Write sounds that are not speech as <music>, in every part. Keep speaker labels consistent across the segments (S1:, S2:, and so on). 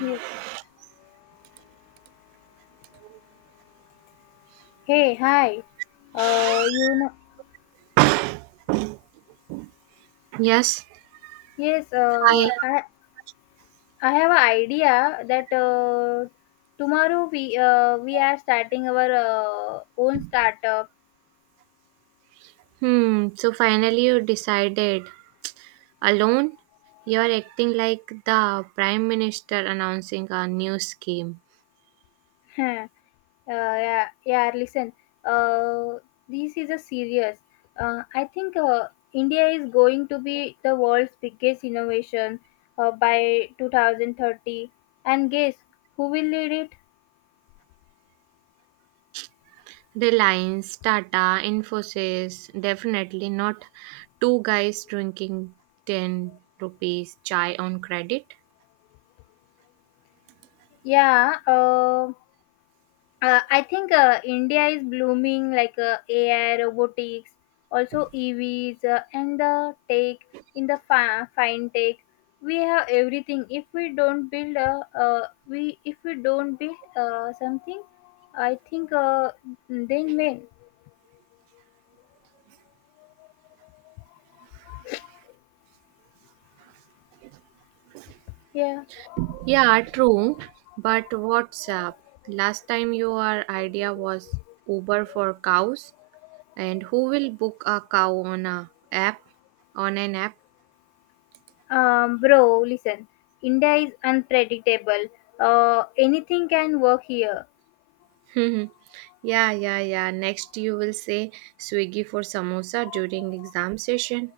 S1: Yes. Hey, hi. Uh, you know,
S2: Yes,
S1: yes,
S2: I.
S1: I have an idea that tomorrow we are starting our own startup.
S2: Hmm. So finally, you decided alone. You're acting like the prime minister announcing a new scheme.
S1: <laughs> uh, yeah, yeah, listen. Uh, this is a serious. I think India is going to be the world's biggest innovation by 2030. And guess who will lead it?
S2: Reliance, Tata, Infosys, definitely not two guys drinking 10 rupees chai on credit.
S1: Yeah, I think India is blooming like AI, robotics, also EVs, and the tech in the fine tech. We have everything. If we don't build something, I think then when? Yeah,
S2: Yeah, true. But what's up? Last time your idea was Uber for cows, and who will book a cow on a app? On an app?
S1: bro, listen. India is unpredictable. Anything can work here.
S2: Hmm. Yeah, yeah, yeah, next, you will say Swiggy for samosa during exam session.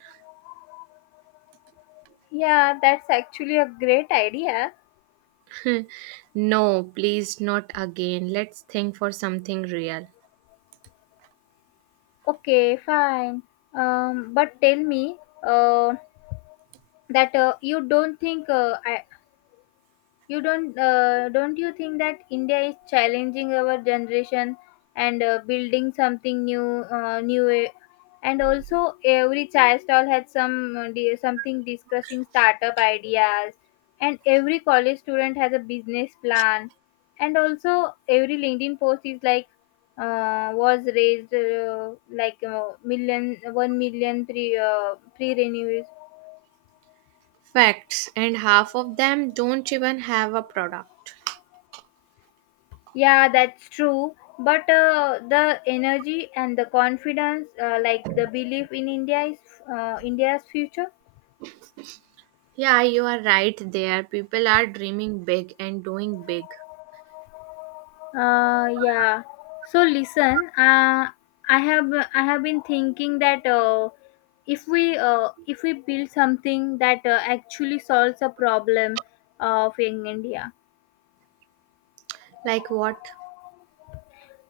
S1: Yeah, that's actually a great idea.
S2: No, please, not again. Let's think for something real.
S1: Okay, fine. But tell me uh, that you don't think I, you don't you think that India is challenging our generation and building something new way? And also every chai stall had some something discussing startup ideas, and every college student has a business plan, and also every LinkedIn post is like was raised like million one million pre renews.
S2: Facts, and half of them don't even have a product.
S1: Yeah, that's true. But the energy and the confidence, like the belief in India's future.
S2: Yeah, you are right there. People are dreaming big and doing big.
S1: Yeah. So listen, I have been thinking that if we build something that actually solves a problem of in India.
S2: Like what?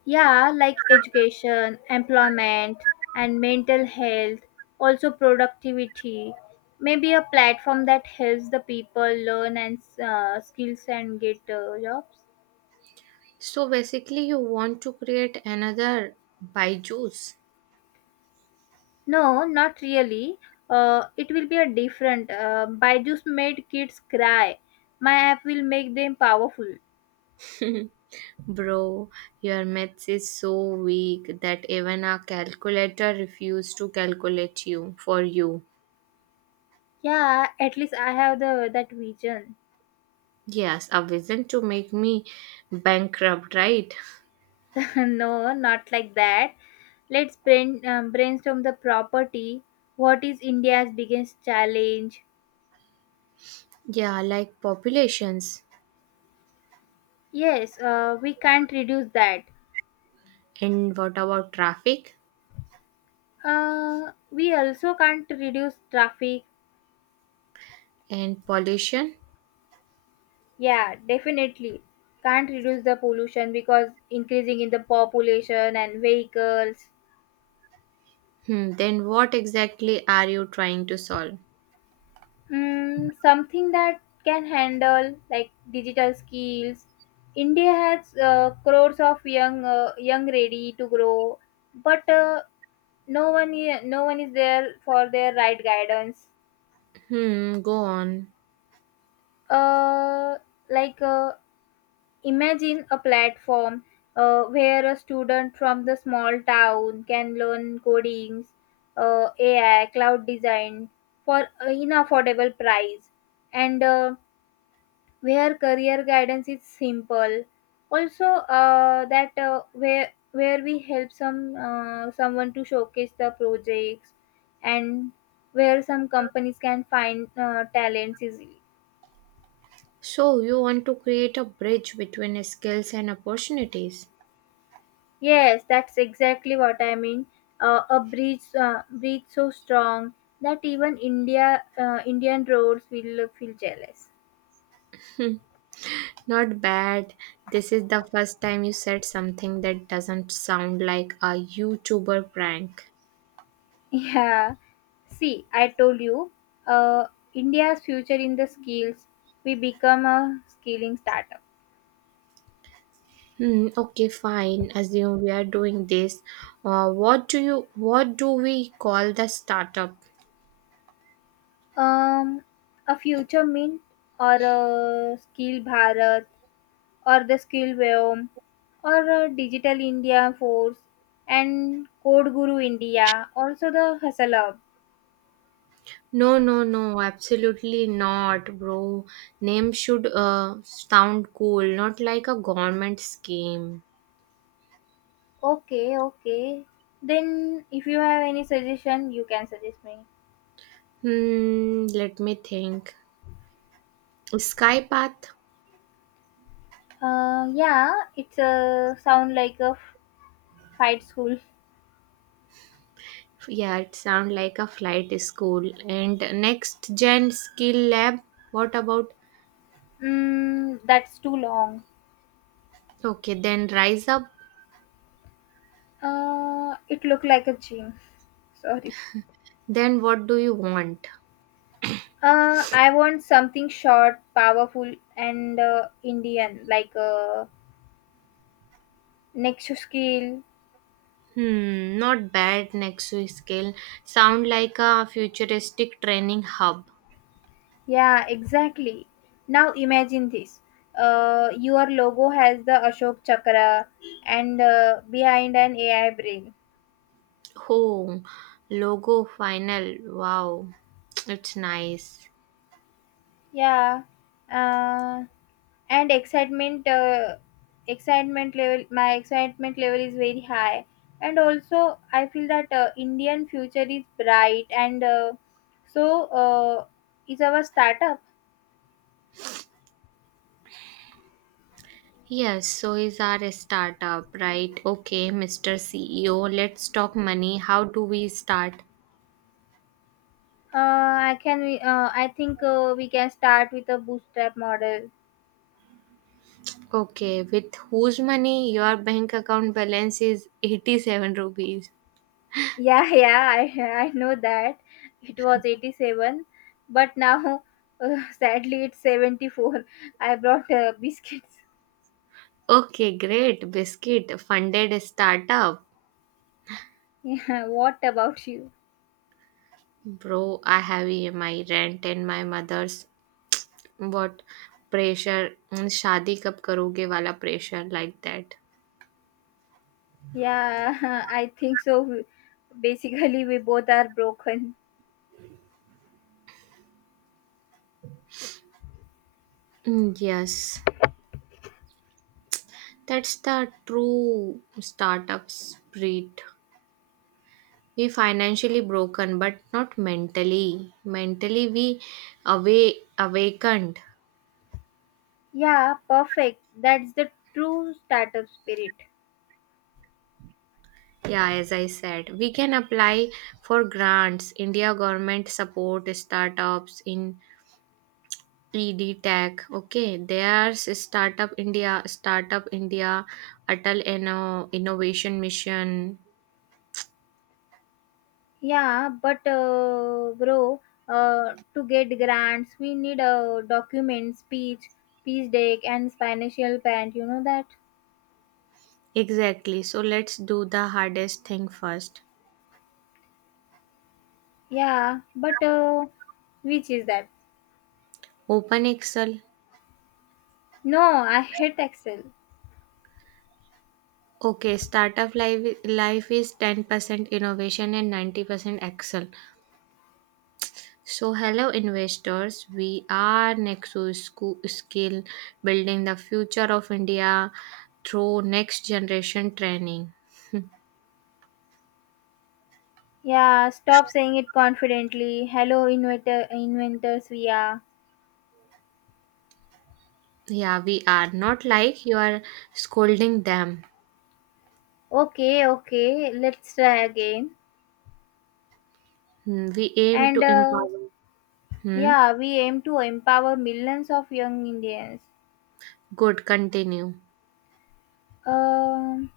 S1: Yeah, like education, employment, and mental health, also productivity. Maybe a platform that helps the people learn and skills and get jobs.
S2: So basically, you want to create another Byju's.
S1: No, not really. It will be a different. Byju's made kids cry. My app will make them powerful.
S2: Bro, your maths is so weak that even a calculator refused to calculate you for you.
S1: Yeah, at least I have the that vision.
S2: Yes, a vision to make me bankrupt, right?
S1: <laughs> no, not like that. Let's brainstorm the property. What is India's biggest challenge?
S2: Yeah, like populations.
S1: Yes, we can't reduce that.
S2: And what about traffic
S1: We also can't reduce traffic.
S2: and pollution?
S1: Yeah, definitely. Can't reduce the pollution because increasing in the population and vehicles.
S2: Hmm, then what exactly are you trying to solve?
S1: Something that can handle like digital skills. India has crores of young ready to grow, but no one is there for their right guidance.
S2: Hmm, go on.
S1: Uh, like imagine a platform where a student from the small town can learn codings, AI, cloud design for in affordable price, and where career guidance is simple, also that where we help someone to showcase the projects, and where some companies can find talents easily.
S2: So you want to create a bridge between skills and opportunities?
S1: Yes, that's exactly what I mean. A bridge so strong that even Indian roads will feel jealous.
S2: Not bad. This is the first time you said something that doesn't sound like a YouTuber prank.
S1: Yeah, see, I told you. uh, India's future in the skills. We become a skilling startup.
S2: Hmm, okay, fine. Assume we are doing this. What do you what do we call the startup?
S1: Um, a future mint, or a skill Bharat, or the skill Vyom, or a digital India force, and code guru India. Also the hustle up.
S2: No, no, no, absolutely not, bro. Name should sound cool, not like a government scheme.
S1: Okay, okay. Then if you have any suggestion, you can suggest me.
S2: Hmm, let me think. Skypath?
S1: Yeah, it's a sound like a fight school.
S2: Yeah, it sounds like a flight school. And next gen skill lab. What about?
S1: That's too long.
S2: Okay, then rise up.
S1: It looked like a gym. Sorry.
S2: Then what do you want?
S1: I want something short, powerful, and Indian, like a Nexus skill.
S2: Hmm, not bad. Next to skill sound like a futuristic training hub.
S1: Yeah, exactly. Now imagine this. Your logo has the Ashok Chakra and behind an AI brain.
S2: Oh, logo final. Wow, it's nice.
S1: Yeah. Uh, and excitement excitement level my excitement level is very high, and also I feel that Indian future is bright, and so uh, is our startup.
S2: Yes, so is our startup, right? Okay, Mr. CEO, let's talk money. How do we start?
S1: Uh, i can uh, i think we can start with a bootstrap model.
S2: Okay, with whose money your bank account balance is 87 rupees.
S1: <laughs> yeah, yeah, I <laughs> I know that it was 87, but now <laughs> sadly it's 74. I brought biscuits.
S2: Okay, great. Biscuit funded a startup.
S1: <laughs> yeah, what about you?
S2: Bro, I have EMI rent and my mother's what pressure mm, शादी कब करोगे वाला pressure like that.
S1: Yeah, <laughs> I think so. Basically, we both are broken.
S2: Mm, yes, that's the true startup spirit. We financially broken, but not mentally. Mentally, we away awakened.
S1: Yeah, perfect. That's the true startup spirit.
S2: Yeah, as I said, we can apply for grants. India government support startups in ED Tech. Okay, there's Startup India, Startup India, Atal Inno, Innovation Mission.
S1: Yeah, but bro, to get grants, we need a document, speech, pitch deck, and financial plan. You know that?
S2: Exactly. So let's do the hardest thing first.
S1: Yeah, but which is that?
S2: Open Excel.
S1: No, I hate Excel.
S2: Okay, startup life, life is 10% innovation and 90% Excel. So, hello investors. We are Nexo Sco- Skill building the future of India through next generation training.
S1: Yeah, stop saying it confidently. Hello, inventors, we are.
S2: Yeah, we are not like you are scolding them.
S1: Okay, okay, let's try again.
S2: Hmm, we aim
S1: And
S2: to empower. Hmm?
S1: yeah we aim to empower millions of young Indians.
S2: Good, continue.
S1: Um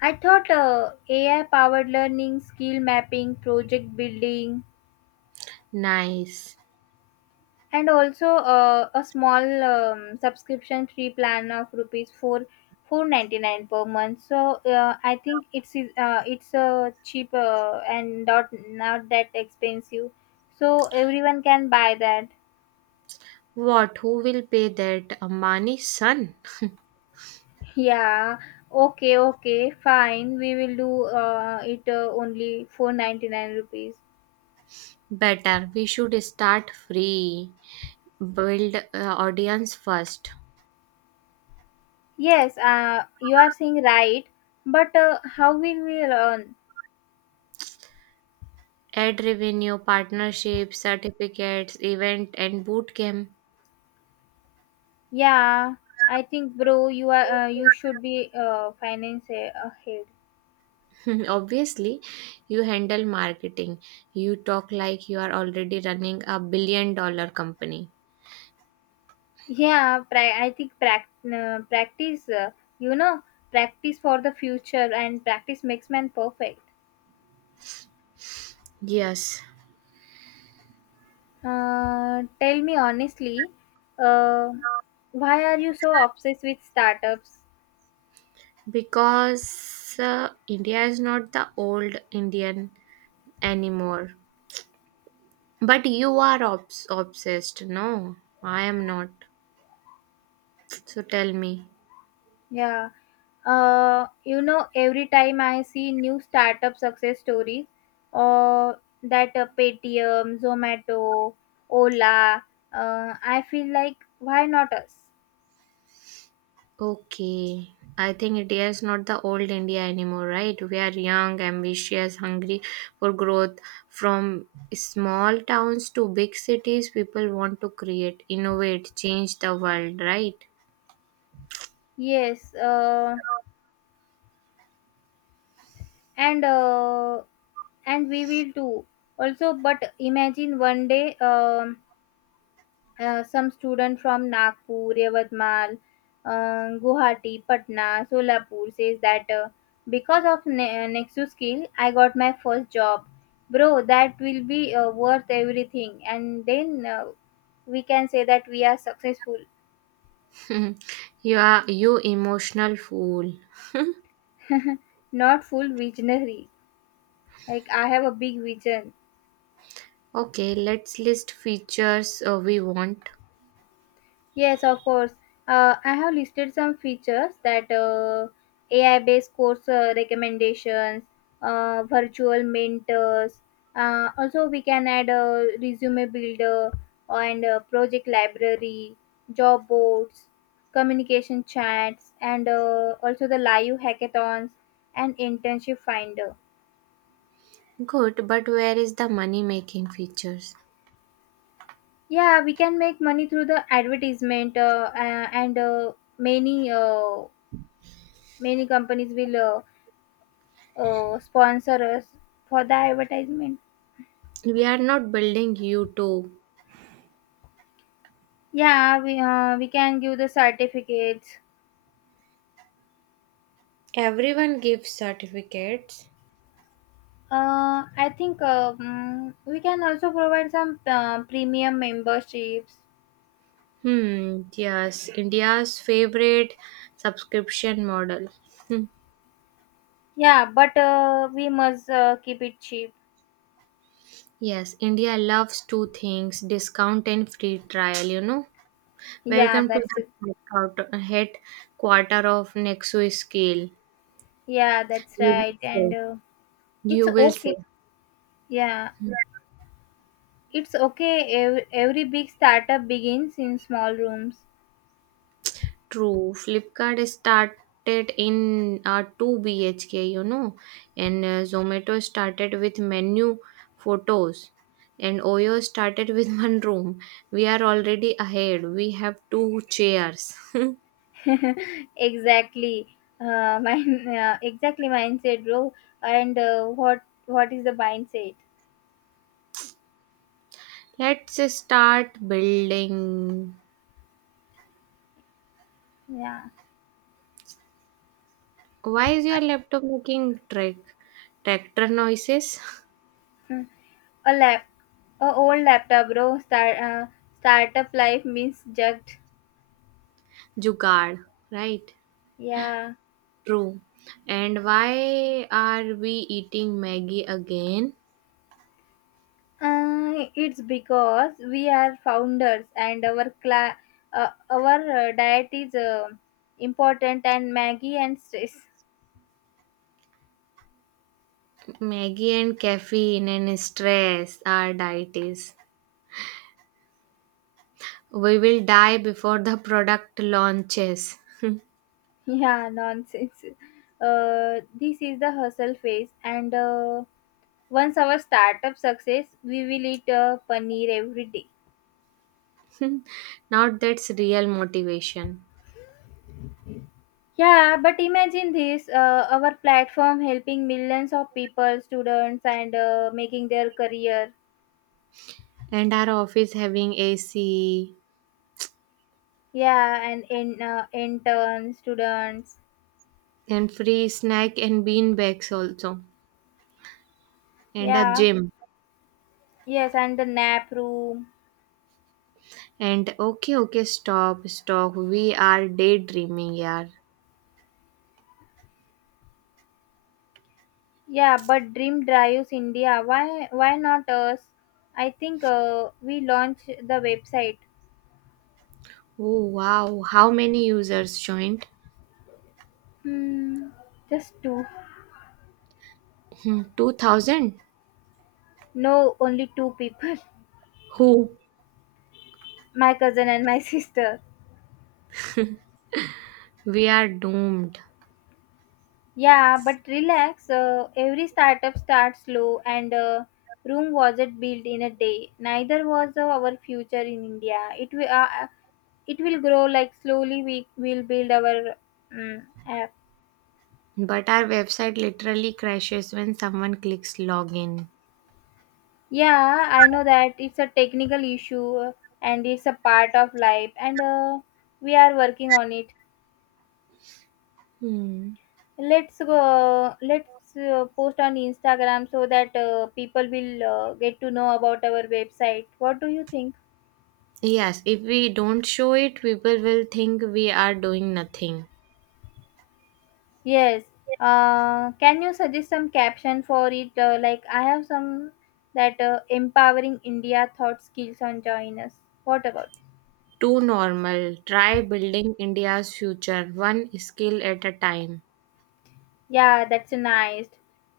S1: I thought AI powered learning, skill mapping, project building.
S2: Nice.
S1: And also a small subscription free plan of rupees 4 499 per month. So I think it's cheap and not that expensive, so everyone can buy that.
S2: What? Who will pay that? Amani's son?
S1: Yeah, okay, okay, fine. We will do it only for 99 rupees.
S2: Better. We should start free. Build audience first.
S1: Yes, you are saying right, but how will we learn?
S2: Ad revenue, partnerships, certificates, event, and bootcamp.
S1: Yeah, I think, bro, you should be finance ahead.
S2: <laughs> Obviously, you handle marketing. You talk like you are already running a $1 billion company.
S1: Yeah, I think you know, practice for the future, and practice makes man perfect.
S2: Yes,
S1: Tell me honestly, uh, why are you so obsessed with startups?
S2: because India is not the old Indian anymore. But you are obs- obsessed. No, I am not. So tell me.
S1: Yeah, every time I see new startup success stories, or that Paytm, Zomato, Ola, I feel like, why not us?
S2: Okay. I think India is not the old India anymore, right? We are young, ambitious, hungry for growth. From small towns to big cities, people want to create, innovate, change the world, right?
S1: Yes, and uh, and we will too. Also, but imagine one day. Some student from Nagpur, Yavadmal, Guwahati, Patna, Solapur says that because of Nexus skill, I got my first job. Bro, that will be worth everything. And then we can say that we are successful,
S2: <laughs> You are you emotional fool.
S1: not full visionary. Like, I have a big vision.
S2: Okay, let's list features we want.
S1: Yes, of course. I have listed some features that AI-based course recommendations, virtual mentors. Also, we can add a resume builder and a project library, job boards, communication chats, and also the live hackathons and internship finder.
S2: Good, but where is the money making features?
S1: Yeah, we can make money through the advertisement, and many uh, many companies will, sponsor us for the advertisement.
S2: We are not building YouTube.
S1: Yeah, we can give the certificates.
S2: Everyone gives certificates.
S1: I think we can also provide some premium memberships.
S2: Hmm, yes, India's favorite subscription model. Hmm.
S1: Yeah, but we must keep it cheap.
S2: Yes, India loves two things discount and free trial, you know.
S1: Yeah,
S2: Welcome to
S1: that's it.
S2: the headquarter of Nexus Scale.
S1: Yeah, that's
S2: You will
S1: right. And
S2: say.
S1: it's
S2: You will say.
S1: okay. Yeah, it's okay. Every big startup begins in small rooms.
S2: True. Flipkart started in 2 BHK, you know, and Zomato started with menu photos, and Oyo started with <laughs> one room. We are already ahead. We have two chairs.
S1: <laughs> exactly, mine exactly mindset, bro. And what is the mindset?
S2: <laughs> Let's start building.
S1: Yeah.
S2: Why is
S1: I-
S2: your laptop making track tractor noises?
S1: mm, a lap a old laptop, bro. Startup life means jugged.
S2: <laughs> Jugaad, right?
S1: Yeah,
S2: True. And why are we eating Maggie again?
S1: it's because we are founders, and our diet is important, and maggie and stress.
S2: Maggie and caffeine and stress are deities. We will die before the product launches.
S1: <laughs> yeah, nonsense. This is the hustle phase, and once our startup success, we will eat paneer every day.
S2: <laughs> Not that's real motivation.
S1: Yeah, but imagine this. Our platform helping millions of people, students, and making their career.
S2: And our office having AC
S1: Yeah, and intern students.
S2: and free snack and bean bags also. And a
S1: Yeah,
S2: gym.
S1: yes, and the nap room.
S2: And okay, okay, stop, stop. We are daydreaming, yaar.
S1: Yeah, but Dream Drives India. Why? Why not us? I think we launch the website.
S2: Oh wow, how many users joined?
S1: Hmm, just two.
S2: Hmm, 2,000?
S1: No, only two people. <laughs>
S2: Who?
S1: My cousin and my <laughs> sister.
S2: We are doomed.
S1: Yeah, but relax. Every startup starts slow, and room wasn't built in a day. Neither was our future in India. It will grow like slowly. We will build our app.
S2: But our website literally crashes when someone clicks login.
S1: Yeah, I know that it's a technical issue, and it's a part of life, and we are working on it.
S2: Hmm.
S1: Let's go. Let's post on Instagram so that people will get to know about our website. What do you think?
S2: Yes, if we don't show it, people will think we are doing nothing.
S1: Yes. Can you suggest some caption for it? Like I have some that empowering India thought skills on joiners. What about?
S2: Too normal. Try building India's future one skill at a time.
S1: Yeah, that's nice.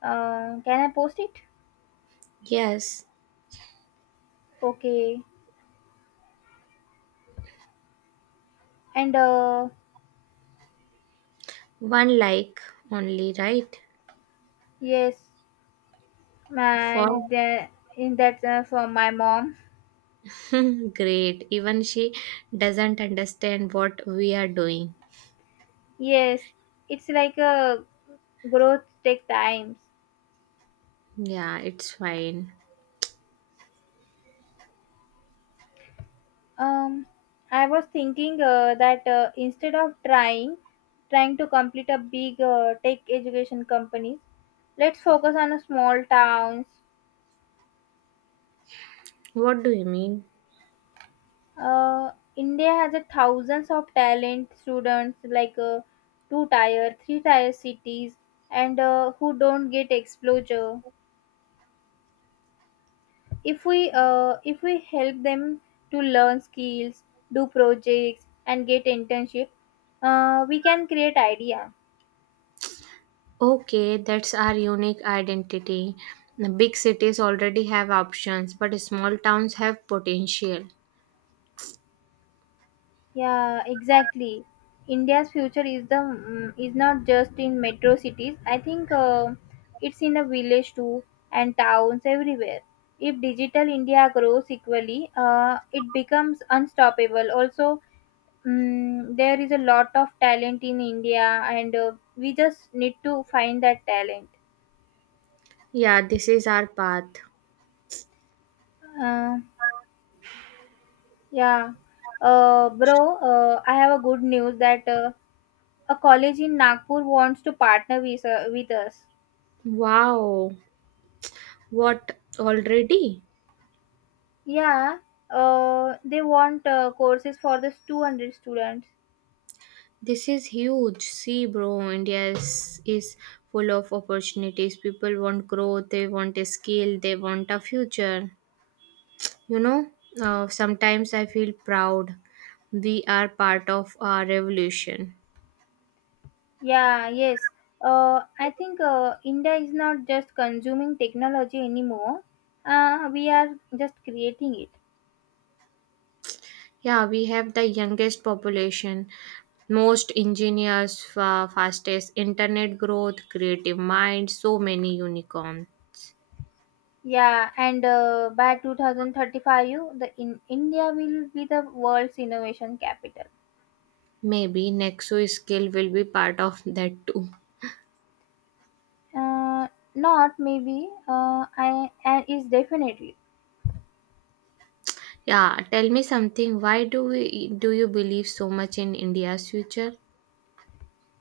S1: Can I post it?
S2: Yes,
S1: Okay, and
S2: one like only, right?
S1: yes,
S2: For
S1: man, the, in that's for my mom.
S2: <laughs> great. Even she doesn't understand what we are doing.
S1: Yes, it's like a growth take times.
S2: Yeah, it's fine.
S1: Um, I was thinking that instead of trying to complete a big tech education company, let's focus on a small towns.
S2: What do you mean?
S1: India has a thousands of talent students, like two tier, three tier cities, and who don't get exposure. If we help them to learn skills, do projects, and get internship, we can create idea.
S2: Okay, that's our unique identity. The big cities already have options, but small towns have potential.
S1: Yeah, exactly. India's future is not just in metro cities. I think it's in the village too, and towns everywhere. If digital India grows equally, it becomes unstoppable. Also, there is a lot of talent in India, and we just need to find that talent.
S2: Yeah, this is our path.
S1: Uh, yeah, bro, I have a good news that a college in Nagpur wants to partner with us.
S2: Wow, what already?
S1: Yeah, they want courses for this 200 students.
S2: This is huge. See, bro, India is full of opportunities. People want growth, they want a skill, they want a future. You know, sometimes I feel proud. We are part of our revolution.
S1: Yeah, yes. I think India is not just consuming technology anymore. We are just creating it.
S2: Yeah, we have the youngest population, most engineers, fa- fastest internet growth, creative mind, so many unicorn.
S1: Yeah, and by 2035, you the in India will be the world's innovation capital.
S2: Maybe Nexo skill will be part of that too.
S1: Uh, not maybe. I and is definitely.
S2: Yeah, tell me something. Why do we do you believe so much in India's future?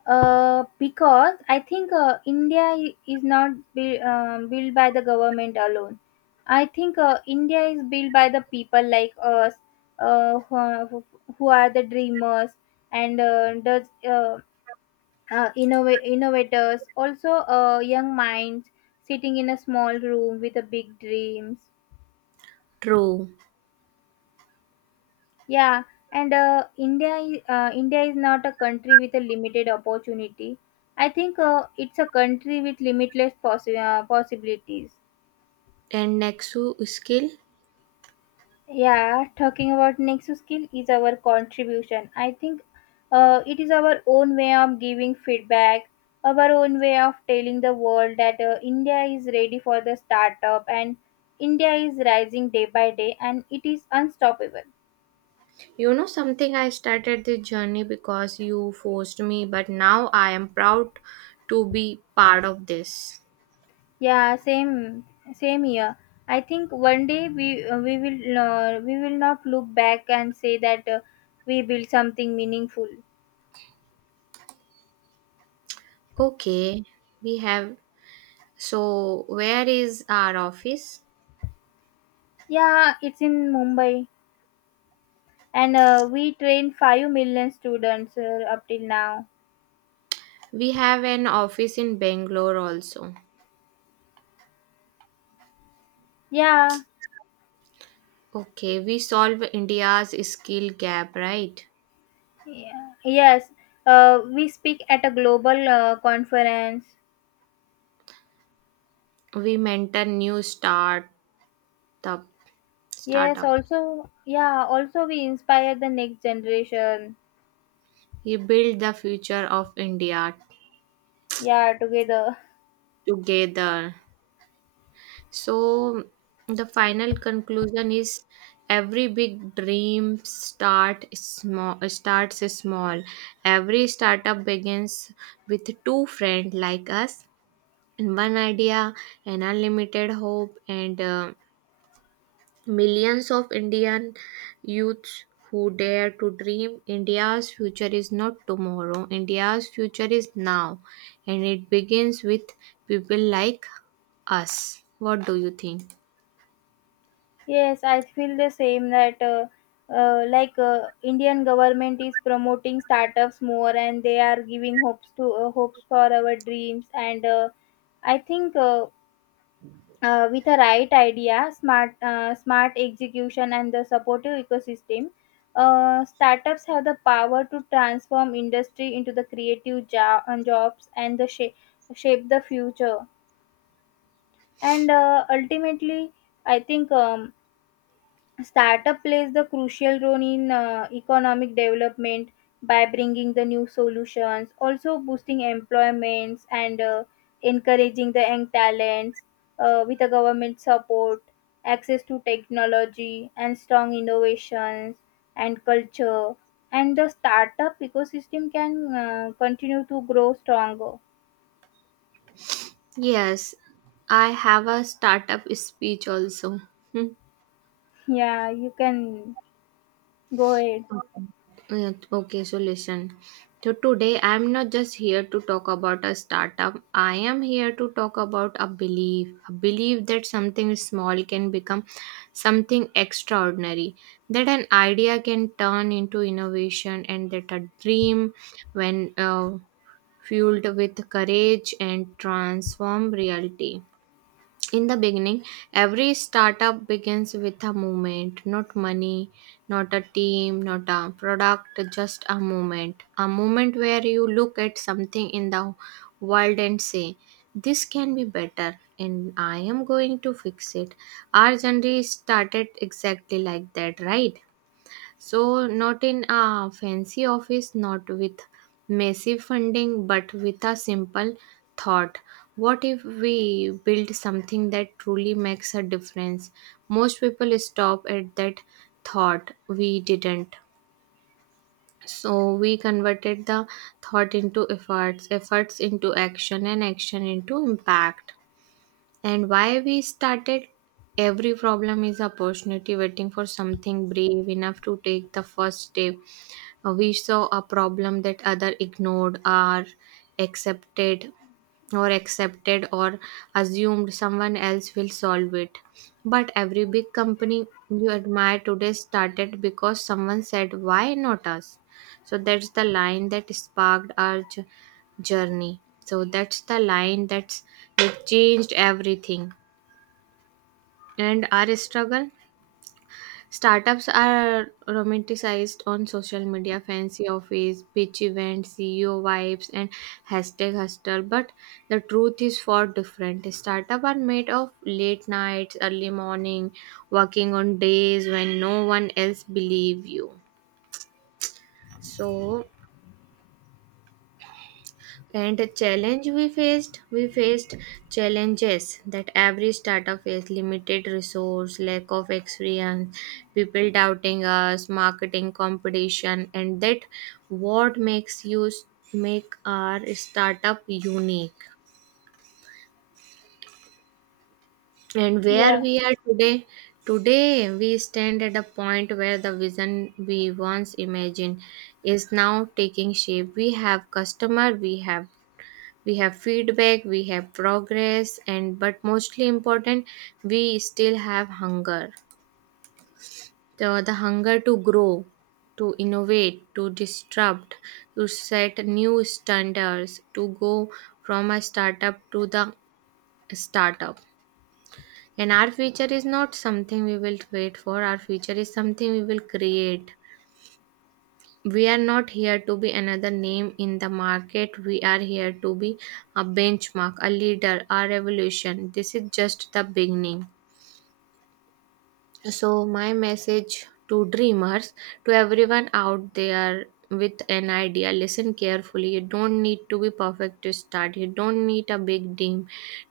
S1: Because I think India is not built by the government alone. I think India is built by the people like us, uh, who, are, who are the dreamers, and innovators, also young minds sitting in a small room with a big dreams.
S2: True.
S1: Yeah, and India is not a country with a limited opportunity. I think it's a country with limitless possibilities.
S2: And Nexo skill?
S1: Yeah, talking about next skill is our contribution. I think it is our own way of giving feedback, our own way of telling the world that India is ready for the startup, and India is rising day by day, and it is unstoppable.
S2: You know something I started this journey because you forced me, but now I am proud to be part of this.
S1: Yeah, same here. I think one day we will not look back and say that we built something meaningful.
S2: Okay, we have so, where is our office?
S1: Yeah, it's in Mumbai, and we train 5 million students up till now.
S2: We have an office in Bangalore also.
S1: Yeah,
S2: Okay, we solve India's skill gap, right?
S1: yeah. Yes. We speak at a global conference.
S2: We mentor new startup
S1: Yes,
S2: startup.
S1: also, yeah, also we inspire the next generation.
S2: We build the future of India
S1: Yeah, together.
S2: together. So the final conclusion is every big dream starts small. Every startup begins with two friends like us in one idea, an unlimited hope, and millions of Indian youths who dare to dream. India's future is not tomorrow, India's future is now, and it begins with people like us. What do you think?
S1: Yes, I feel the same that like Indian government is promoting startups more, and they are giving hopes to hopes for our dreams, and I think with a right idea, smart execution and the supportive ecosystem, startups have the power to transform industry into the creative jobs and the shape the future, and ultimately I think startup plays the crucial role in economic development by bringing the new solutions, also boosting employments, and encouraging the young talents with the government support, access to technology, and strong innovations and culture. And the startup ecosystem can continue to grow stronger.
S2: Yes, I have a startup speech also. <laughs>
S1: Yeah, you can go ahead.
S2: Okay. Yeah, okay, so listen. So today I'm not just here to talk about a startup. I am here to talk about a belief that something small can become something extraordinary, that an idea can turn into innovation, and that a dream, when fueled with courage, and transform reality. In the beginning, every startup begins with a movement, not money, not a team, not a product, just a moment. A moment where you look at something in the world and say, this can be better, and I am going to fix it. Our journey started exactly like that, right? So, not in a fancy office, not with massive funding, but with a simple thought. What if we build something that truly makes a difference? Most people stop at that thought. We didn't. So, we converted the thought into efforts, efforts into action, and action into impact. And why we started, every problem is opportunity waiting for something brave enough to take the first step. We saw a problem that other ignored or accepted or assumed someone else will solve it. But every big company you admire today started because someone said why not us. So that's the line that sparked our journey. So that's the line that changed everything. And our struggle, startups are romanticized on social media, fancy office, pitch events, CEO vibes, and hashtag hustle. But the truth is far different. Startups are made of late nights, early morning, working on days when no one else believe you. So and the challenge we faced challenges that every startup faced, limited resource, lack of experience, people doubting us, marketing competition, and that what makes you make our startup unique. And where
S1: Yeah.
S2: we are today, today we stand at a point where the vision we once imagined is now taking shape. We have customer, we have feedback, we have progress, and but mostly important, we still have hunger, the hunger to grow, to innovate, to disrupt, to set new standards, to go from a startup to the startup. And our future is not something we will wait for, our future is something we will create. We are not here to be another name in the market. We are here to be a benchmark, a leader, a revolution. This is just the beginning. So, my message to dreamers, to everyone out there with an idea, listen carefully. You don't need to be perfect to start. You don't need a big team.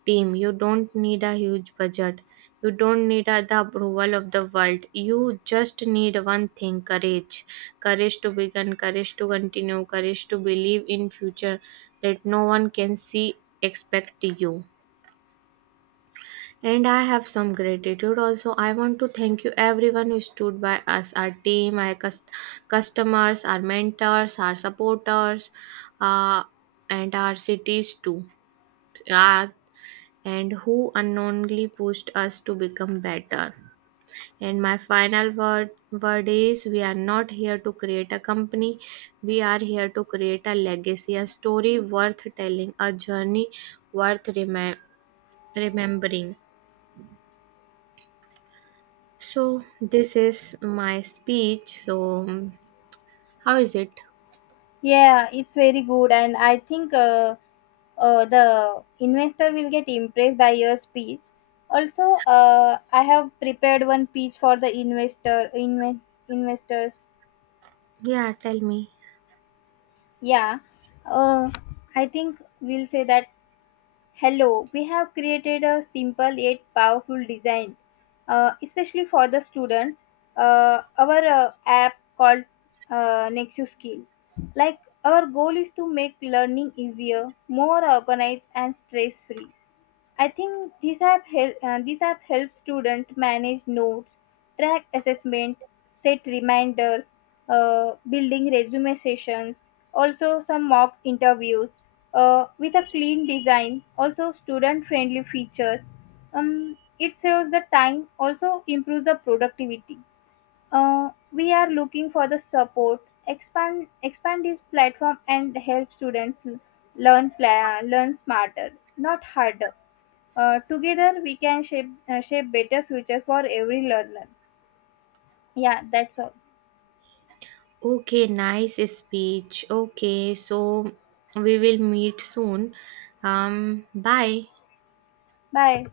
S2: Team. You don't need a huge budget. You don't need the approval of the world. You just need one thing: courage. Courage to begin. Courage to continue. Courage to believe in future that no one can see expect you. And I have some gratitude also. I want to thank you, everyone who stood by us, our team, our customers, our mentors, our supporters, uh, and our cities too, uh, and who unknowingly pushed us to become better. And my final word is we are not here to create a company, we are here to create a legacy, a story worth telling, a journey worth remembering. So, this is my speech. So, how is it?
S1: Yeah, it's very good, and I think the investor will get impressed by your speech. Also, I have prepared one pitch for the investors.
S2: Yeah, tell me.
S1: Yeah, uh, I think we'll say that, Hello, we have created a simple yet powerful design, especially for the students. Our app called Nexus Skill. Like, our goal is to make learning easier, more organized, and stress-free. I think these have helped students manage notes, track assessment, set reminders, building resume sessions, also some mock interviews with a clean design, also student friendly features. It saves the time, also improves the productivity. We are looking for the support, expand this platform and help students learn smarter, not harder. Together we can shape better future for every learner. Yeah, that's all.
S2: Okay, nice speech. Okay, so we will meet soon. Bye.
S1: Bye.